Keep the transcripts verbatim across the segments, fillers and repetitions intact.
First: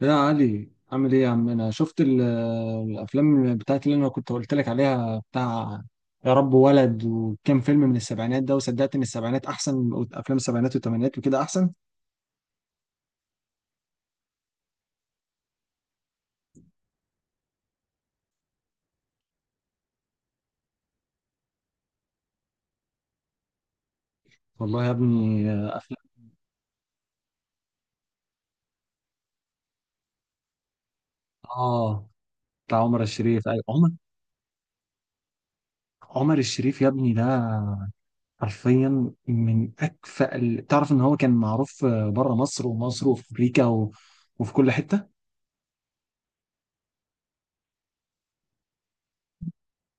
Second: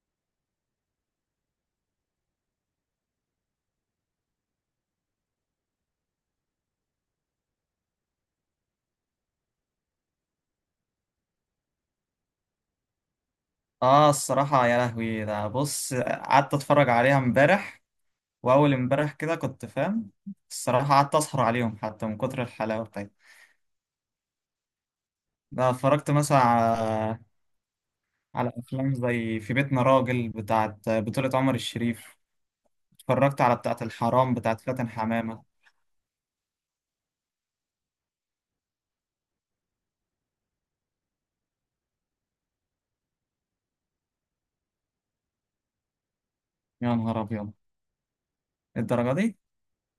يا علي، عامل ايه يا عم؟ انا شفت ال- الافلام بتاعت اللي انا كنت قلت لك عليها، بتاع يا رب ولد، وكام فيلم من السبعينات ده، وصدقت ان السبعينات احسن من افلام السبعينات والثمانينات وكده احسن. اه، الصراحة يا لهوي، ده بص قعدت اتفرج عليها امبارح، واول امبارح كده، كنت فاهم. الصراحة قعدت اسهر عليهم حتى من كتر الحلاوة بتاعتها. والله يا ابني ده افلام، اتفرجت مثلا على على افلام زي في بيتنا راجل، بتاعت بطولة عمر اه الشريف. بتاع عمر اتفرجت الشريف، على ايوه بتاعت عمر. الحرام بتاعت فاتن حمامة. عمر الشريف يا ابني ده حرفيا من اكفأ ال... تعرف ان هو كان معروف بره مصر، ومصر، وفي امريكا و... وفي كل حتة. يا نهار ابيض، الدرجة دي؟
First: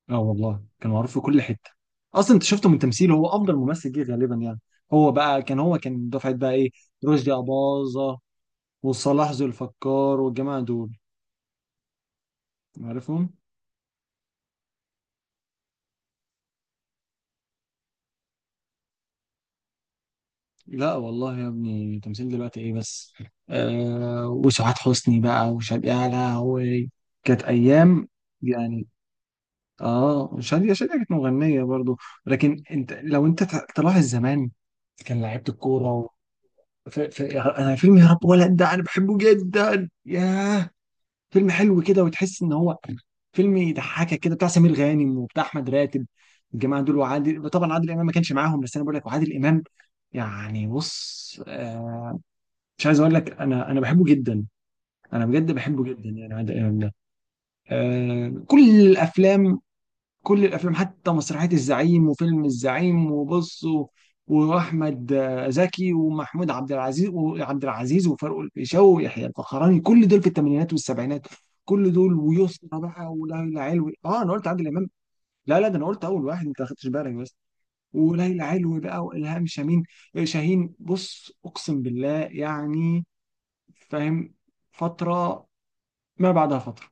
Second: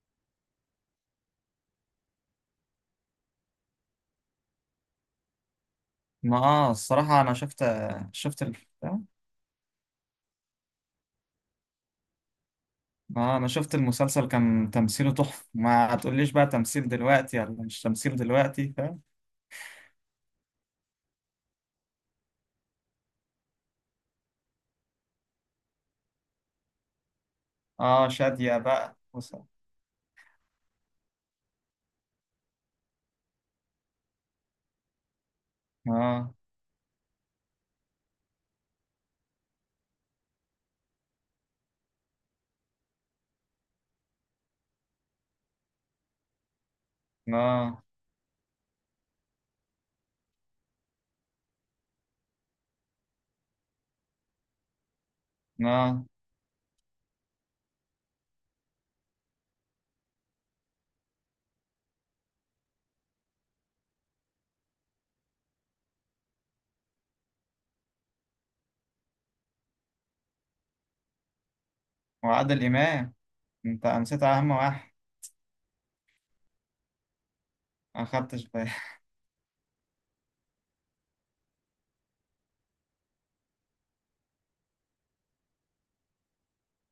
اه والله كان معروف في كل حته. اصلا انت شفته من تمثيله، هو افضل ممثل جه غالبا يعني. هو بقى كان، هو كان دفعه ما بقى ايه؟ اه، الصراحة رشدي انا شفت، اباظه شفت ال... وصلاح ذو الفقار والجماعه دول، عارفهم. ما آه، انا شفت المسلسل كان تمثيله تحفة. ما هتقوليش بقى تمثيل دلوقتي ولا مش تمثيل دلوقتي. لا والله يا ابني، تمثيل دلوقتي ايه بس؟ آه وسعاد حسني بقى وشادية اعلى، وكانت ايام اه، شادية يعني. بقى وصل. اه شادية شادية كانت مغنيه برضو. لكن انت لو انت ت- تلاحظ زمان كان لعيبه الكوره. اه. في في يا- انا فيلم يا رب ولد ده انا بحبه جدا، ياه فيلم حلو كده، وتحس ان هو فيلم يضحكك كده، بتاع سمير غانم وبتاع احمد راتب الجماعه دول، وعادل طبعا، اه. عادل امام ما كانش معاهم، بس انا بقول لك وعادل امام يعني. بص آه مش عايز اقول لك، انا انا بحبه جدا، انا بجد بحبه اه جدا يعني عادل امام ده. آه كل الافلام، كل الافلام، حتى مسرحيه الزعيم وفيلم الزعيم، وبص و- واحمد آه، زكي، ومحمود عبد العزيز، وعبد العزيز، وفاروق الفيشاوي، ويحيى الفخراني، كل دول في الثمانينات والسبعينات. كل دول وعادل ويسرا بقى إمام، وليلى انت علوي، اه نسيت انا قلت اهم عادل امام. واحد. لا لا، ده انا قلت اول واحد، انت ما خدتش بالك بس. ما وليلى خدتش بالي. علوي بقى والهام شاهين. آه، شاهين. بص اقسم بالله يعني، فاهم، فتره ما بعدها فتره،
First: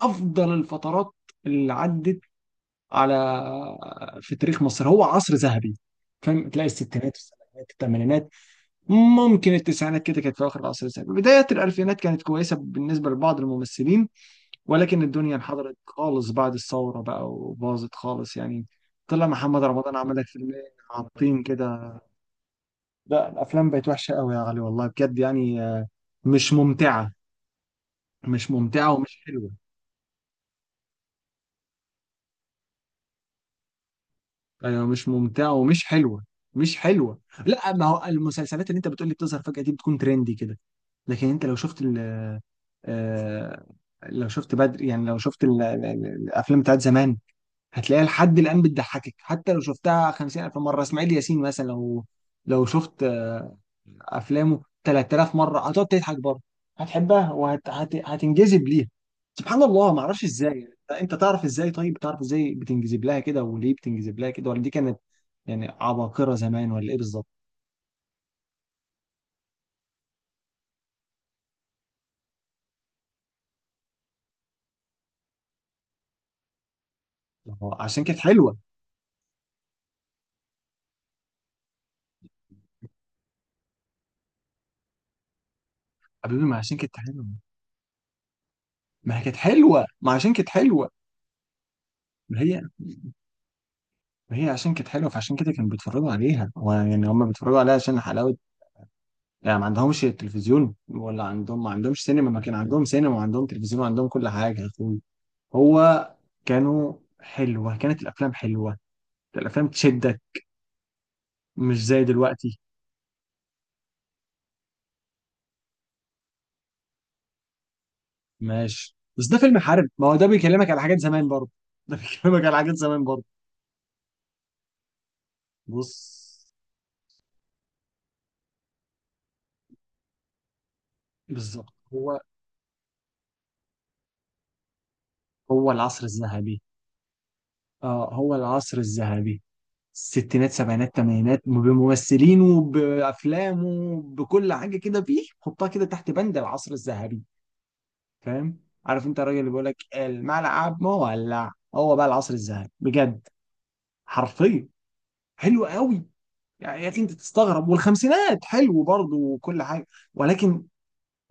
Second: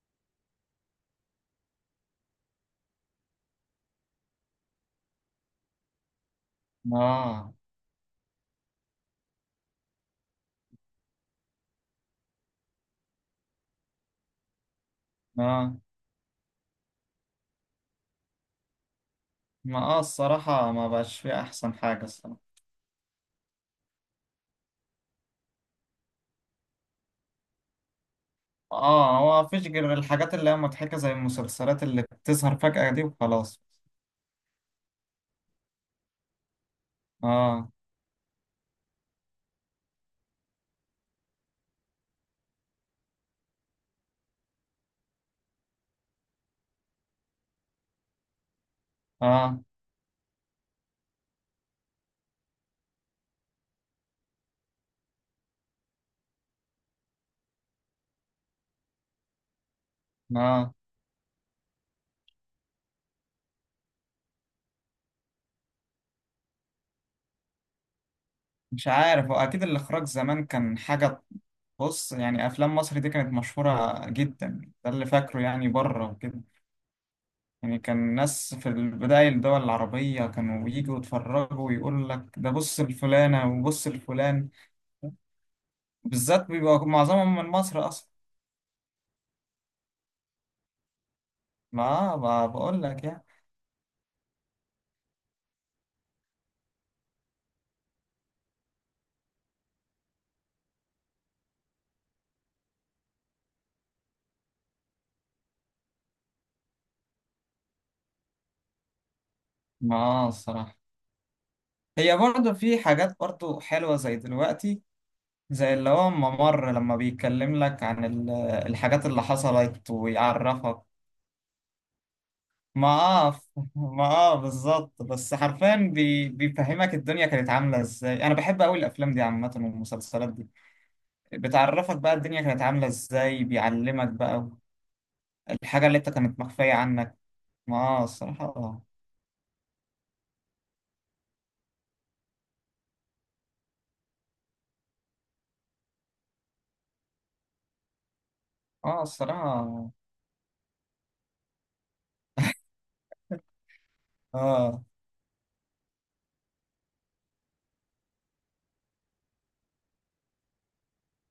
افضل الفترات اللي عدت على، في تاريخ مصر، هو عصر ذهبي. فاهم، تلاقي الستينات، اه. السبعينات، الثمانينات، ممكن التسعينات كده كانت في اخر العصر الذهبي. بداية الالفينات كانت كويسة بالنسبة لبعض الممثلين، ولكن الدنيا انحدرت اه، خالص بعد الثورة بقى، وباظت خالص يعني. طلع محمد ما رمضان اه عمل لك فيلمين الصراحة ما بقاش فيه عابطين احسن كده. حاجة، الصراحة. لا الافلام بقت وحشة قوي يا علي، والله بجد يعني، آه، مش ممتعة، مش ممتعة اه، ومش هو حلوة. مفيش غير الحاجات اللي هي مضحكة زي المسلسلات اللي بتظهر فجأة دي، وخلاص. ايوه مش ممتعه ومش حلوه، مش حلوه. اه. لا ما هو المسلسلات اللي انت بتقولي بتظهر فجأة دي بتكون ترندي كده. لكن انت لو شفت ال، آه، لو شفت بدر، يعني لو شفت ال- ال- ال- الافلام بتاعت زمان، هتلاقيها لحد الان بتضحكك حتى اه. لو شفتها خمسين الف مره. اسماعيل ياسين مثلا، لو لو شفت آه، افلامه ثلاثة آلاف مره هتقعد تضحك برضه، هتحبها وهتنجذب ليها. سبحان الله، ما اعرفش ازاي. اه، انت تعرف ازاي طيب؟ تعرف ازاي بتنجذب لها كده، وليه بتنجذب لها كده؟ ولا دي كانت يعني عباقرة زمان ولا ايه بالظبط؟ مش عارف، هو اكيد الاخراج زمان كان حاجة. بص يعني افلام مصر دي كانت مشهورة جدا، ده اللي فاكره يعني، بره وكده. هو يعني كان عشان كانت الناس حلوة. في البداية الدول العربية كانوا يجوا يتفرجوا ويقول لك ده بص الفلانة وبص الفلان، حبيبي بالذات ما عشان بيبقى كانت حلوة، معظمهم من مصر أصلا. ما هي كانت حلوة، ما عشان كانت حلوة. ما ما ما هي بقول لك يعني. ما هي عشان كانت حلوة فعشان كده كانوا بيتفرجوا عليها، هو يعني هم بيتفرجوا عليها عشان حلاوة يعني. ما عندهمش تلفزيون ولا عندهم، ما عندهمش سينما؟ ما كان عندهم سينما وعندهم تلفزيون وعندهم كل حاجة يا اخوي. هو كانوا حلوة، كانت الأفلام حلوة، الأفلام تشدك، ما الصراحة، مش زي هي برضه دلوقتي. في حاجات برضه حلوة زي دلوقتي، زي اللي هو ممر لما بيتكلم لك عن ال- ماشي، الحاجات اللي بس ده فيلم حرب، حصلت ما هو ده بيكلمك ويعرفك. على حاجات زمان برضه. ده بيكلمك على حاجات ما زمان برضه. اه ما اه بالظبط، بس حرفيا بص بي... بيفهمك الدنيا كانت عاملة ازاي. انا بحب قوي الافلام دي عامة والمسلسلات دي، بالظبط، بتعرفك بقى هو الدنيا كانت عاملة ازاي، بيعلمك بقى هو الحاجة اللي العصر انت كانت الذهبي. مخفية عنك. ما آه، اه هو العصر الصراحة. الذهبي، الستينات، سبعينات، تمانينات، بممثلينه بافلامه بكل حاجه كده، فيه حطها كده تحت بند العصر الذهبي. فاهم؟ اه عارف انت الراجل اللي بيقول لك الصراحة. الملعب مولع؟ هو بقى العصر الذهبي بجد، حرفيا، اه حلو قوي. يعني يا اخي انت تستغرب، والخمسينات حلو برضه وكل حاجه، ولكن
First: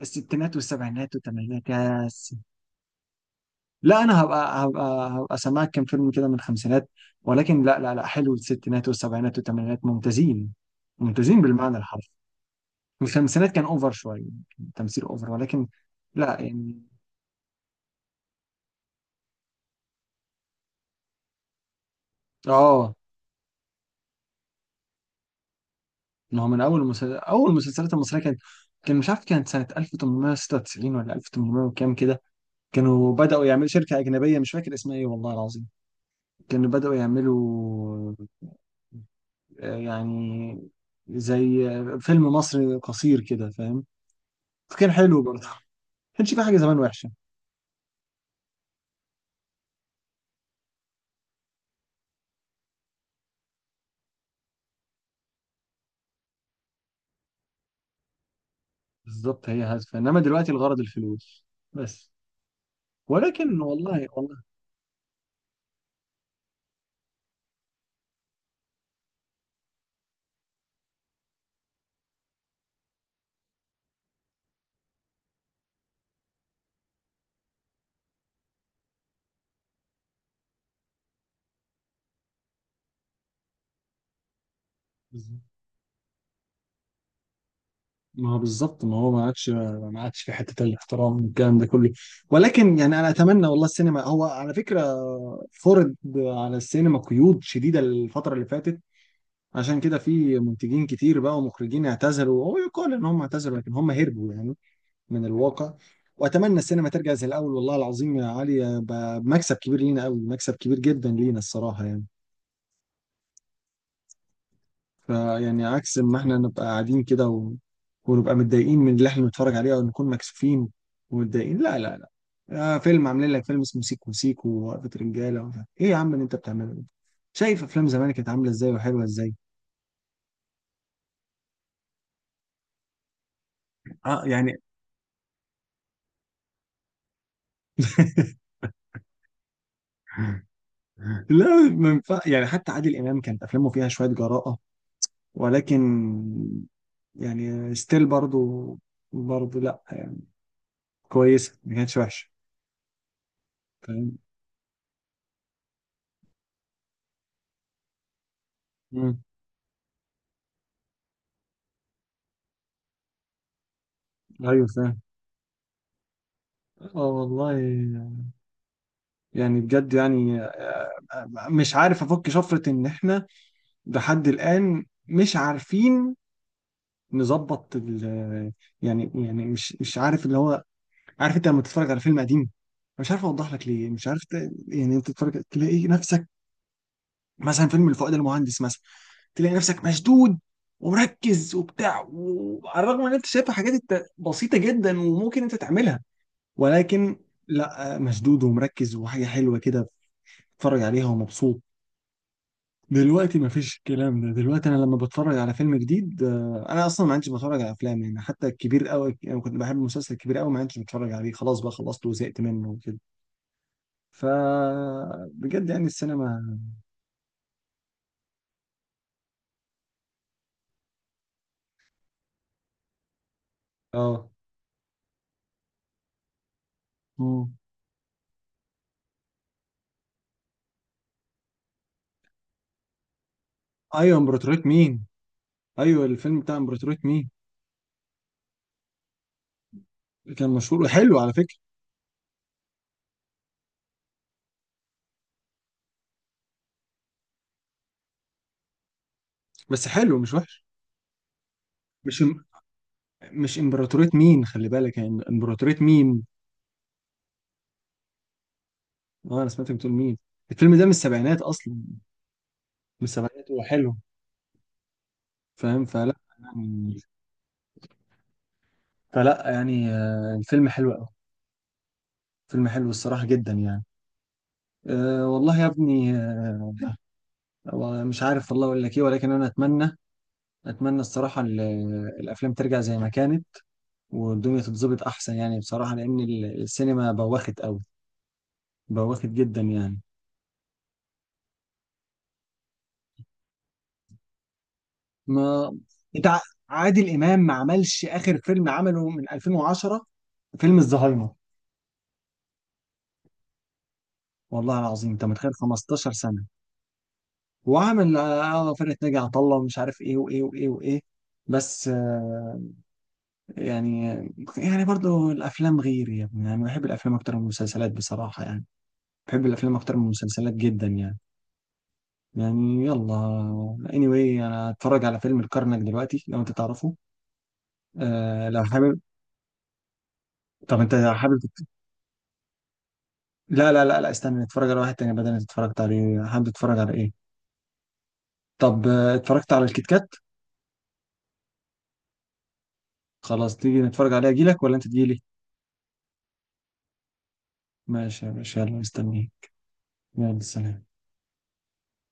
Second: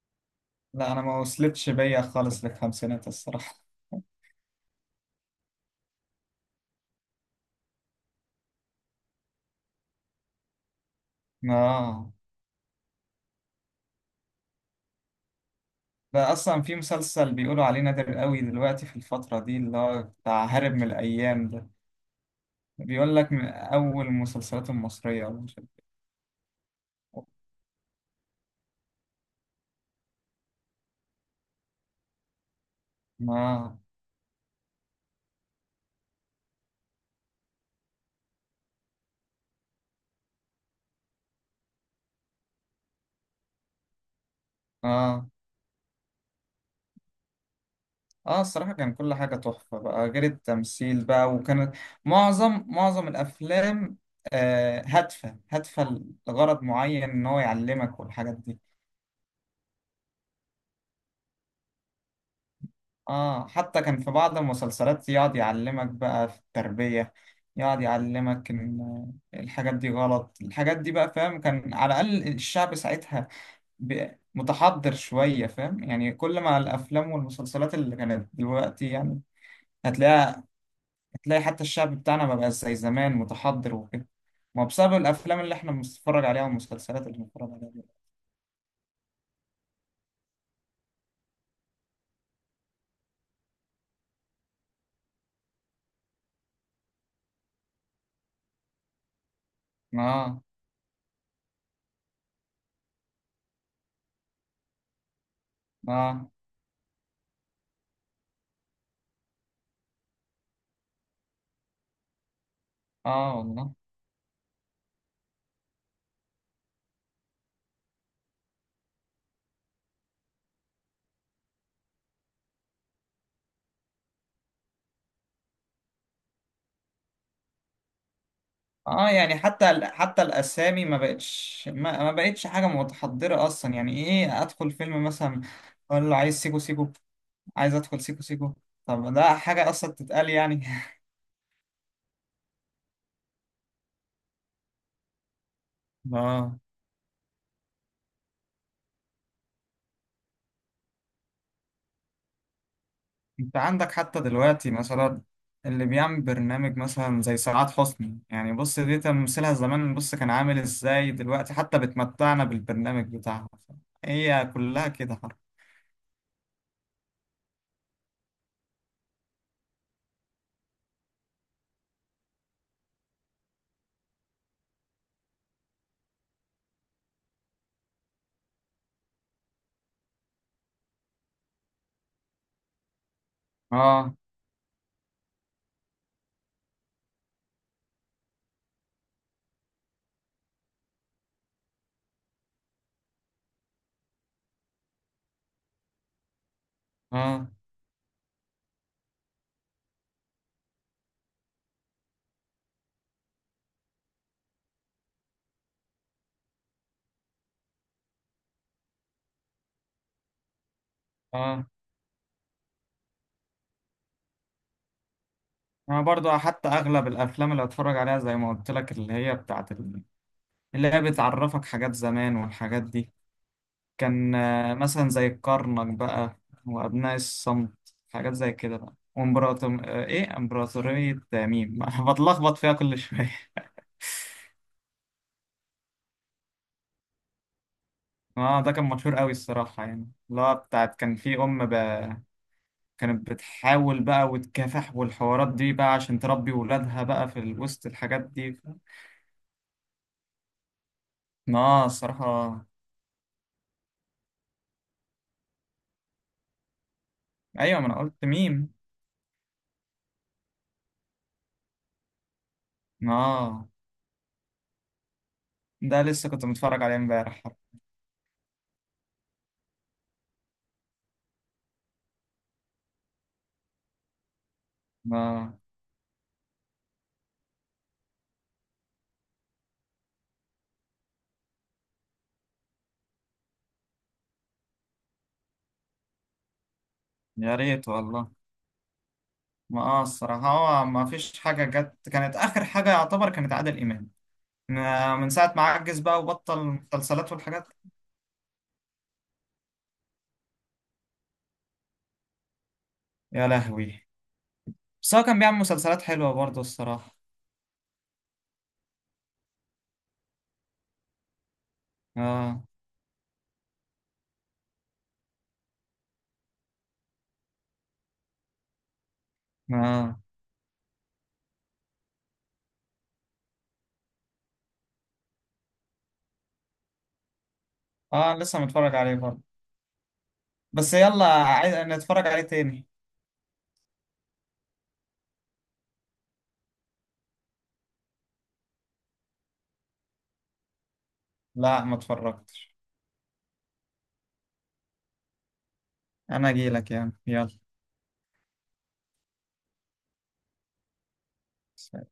الستينات لا، انا والسبعينات ما والثمانينات وصلتش بيا يا. خالص للخمسينات الصراحة. لا انا هبقى هبقى هبقى سامعك كام فيلم كده من الخمسينات، ولكن لا لا لا حلو، الستينات والسبعينات والثمانينات ممتازين، ممتازين بالمعنى الحرفي. اه. الخمسينات كان اوفر شويه، كان تمثيل اوفر ولكن، ده لا اصلا في يعني. مسلسل بيقولوا عليه نادر قوي دلوقتي في الفترة دي، اللي هو بتاع هارب من الايام ده. اه بيقول لك من اول المسلسلات المصرية. ما هو من اول مسلسل، اول المسلسلات المصريه كانت، كان مش عارف، كانت سنه ألف وثمانمائة وستة وتسعين ولا ألف وتمنمية وكام كده. كانوا بداوا يعملوا ما شركه اجنبيه مش فاكر اسمها ايه، والله العظيم. كانوا بداوا يعملوا آه، يعني زي فيلم مصري قصير كده، فاهم؟ فكان حلو اه برضه، ما كانش في حاجه زمان وحشه. اه الصراحة، كان كل حاجة تحفة بقى غير التمثيل بقى، وكانت معظم معظم الأفلام آه هادفة هادفة لغرض معين، إن هو يعلمك والحاجات دي. بالظبط، هي هادفه، انما دلوقتي الغرض الفلوس بس. اه، ولكن حتى كان والله في بعض والله. المسلسلات يقعد يعلمك بقى في التربية، يقعد يعلمك إن الحاجات دي غلط، الحاجات دي بقى فاهم. كان على الأقل الشعب ساعتها ب- متحضر شوية فاهم يعني. كل ما الأفلام والمسلسلات اللي كانت دلوقتي يعني، هتلاقيها، هتلاقي حتى الشعب بتاعنا ما بقاش زي زمان متحضر وكده. ما هو بسبب بالظبط. الافلام اللي احنا بنتفرج عليها والمسلسلات اللي بنتفرج عليها دي. ما هو بالظبط، ما هو ما عادش ما عادش في حته الاحترام والكلام ده كله. ولكن يعني انا اتمنى، والله السينما هو على فكره، فرض على السينما قيود شديده الفتره اللي فاتت، عشان كده في اه. منتجين كتير بقى ومخرجين اعتزلوا. هو يقال ان هم اعتزلوا لكن هم هربوا يعني من الواقع. اه. واتمنى السينما ترجع زي الاول، والله العظيم يا علي ب- مكسب كبير لينا قوي، مكسب كبير جدا لينا الصراحه يعني. اه والله. فيعني عكس ما احنا نبقى قاعدين كده و... ونبقى متضايقين من اللي احنا بنتفرج عليه، او نكون مكسوفين ومتضايقين. لا لا لا، آه فيلم، عاملين لك فيلم اسمه سيكو سيكو، ووقفة رجاله، ومش عارف- ايه يا عم اللي انت بتعمله ده؟ شايف افلام زمان كانت عامله ازاي وحلوه اه، ازاي؟ يعني حتى ال- حتى الاسامي ما بقتش، ما, ما بقتش حاجه متحضره اصلا، يعني اه ايه، يعني ادخل فيلم مثلا اقول له عايز سيكو سيكو، عايز ادخل سيكو سيكو؟ طب ده حاجه اصلا تتقال يعني؟ لا ما ينفع يعني. حتى عادل امام كانت افلامه فيها شويه جراءه ولكن اه. يعني ستيل برضو، برضو لا يعني كويسة، ما كانتش وحشة. انت عندك فاهم؟ حتى دلوقتي مثلا اللي بيعمل برنامج مثلا زي سعاد حسني، يعني بص، دي مم. تمثيلها زمان، بص كان عامل ازاي دلوقتي، حتى بتمتعنا بالبرنامج بتاعها. هي ايوه كلها فاهم. كده حرف. اه والله. يعني بجد يعني آه، آه، مش عارف افك شفرة ان احنا لحد الان مش عارفين نظبط ال، يعني يعني مش مش عارف اللي هو، عارف انت لما تتفرج على فيلم قديم، مش عارف اوضح لك ليه، مش اه. عارف ت- يعني. انت تتفرج تلاقي نفسك، مثلا فيلم الفؤاد المهندس مثلا، تلاقي نفسك مشدود ومركز وبتاع، وعلى الرغم ان انت شايف حاجات انت بسيطه جدا وممكن انت تعملها، ولكن اه. لا، مشدود ومركز وحاجه حلوه كده، بتتفرج عليها ومبسوط. دلوقتي مفيش الكلام ده، دلوقتي انا لما بتفرج على فيلم جديد آه، انا اصلا ما عنديش بتفرج على افلام يعني. حتى الكبير قوي يعني، كنت بحب مسلسل كبير قوي، ما عنديش بتفرج عليه، خلاص اه، بقى خلصته وزهقت منه وكده. ف بجد يعني انا برضو السينما، حتى اغلب الافلام اللي اتفرج عليها زي ما قلت لك، اللي هي بتاعت ال- اللي هي بتعرفك حاجات زمان والحاجات دي. اه. كان آه، مثلا زي الكرنك بقى وأبناء مم. الصمت، حاجات زي كده بقى، وامبراطور آه، إيه إمبراطورية ميم بتلخبط فيها كل شوية ايوه امبراطورية مين. ايوه الفيلم بتاع امبراطورية مين، اه، ده كان مشهور قوي الصراحة يعني. كان لا مشهور بتاعت كان وحلو على في فكرة. أم بقى كانت بتحاول بقى وتكافح والحوارات دي بقى عشان تربي ولادها بقى في ال- وسط الحاجات دي. بس حلو مش وحش. اه مش إم... الصراحة. مش امبراطورية مين، خلي بالك، يعني امبراطورية مين. أيوة، ما أنا قلت ميم. اه انا سمعتك بتقول مين. الفيلم ده من السبعينات اصلا، من السبعينات. هو اه، حلو، فاهم؟ ده فلا لسه كنت متفرج عليه يعني امبارح. فلا يعني آه، الفيلم حلو قوي، فيلم حلو الصراحة جدا يعني. أه اه. والله يا ابني آه، هو مش عارف والله اقول لك ايه، ولكن انا اتمنى، اتمنى الصراحة ال- الافلام ترجع زي ما كانت، والدنيا تتظبط احسن يعني بصراحة، لان ال- السينما يا بوخت قوي، ريت والله. بواخد جدا ما يعني. اه، الصراحة هو ما فيش حاجة جت كانت آخر حاجة يعتبر كانت عادل إمام، ما- من ساعة ما ما عجز بقى انت ع- وبطل. عادل المسلسلات امام ما والحاجات... عملش اخر فيلم عمله من الفين وعشرة، فيلم الزهايمر. يا لهوي. والله العظيم بس هو انت كان متخيل بيعمل مسلسلات خمستاشر حلوة سنه؟ برضه الصراحة. وعمل اه آه، فرقه ناجي عطا الله ومش عارف ايه وايه وايه وايه، بس آه، اه. يعني. يعني برضو الافلام غير يا ابني يعني، بحب الافلام اكتر من المسلسلات بصراحه يعني، بحب الافلام اكتر من اه. المسلسلات جدا يعني. يعني يلا، anyway انا هتفرج على فيلم الكرنك دلوقتي لو انت تعرفه، اه آه لسه لو متفرج حابب. عليه برضه. طب انت بس يلا، حابب؟ عايز نتفرج عليه تاني. لا لا لا لا استنى، نتفرج على واحد تاني بدل اللي اتفرجت عليه. حابب تتفرج على ايه؟ طب آه، اتفرجت على الكيت كات؟ لا، ما اتفرجتش. خلاص تيجي نتفرج عليه، اجيلك ولا انت تجيلي؟ أنا أجيلك يعني. ماشي يا باشا، يلا مستنيك. يلا سلام. يلا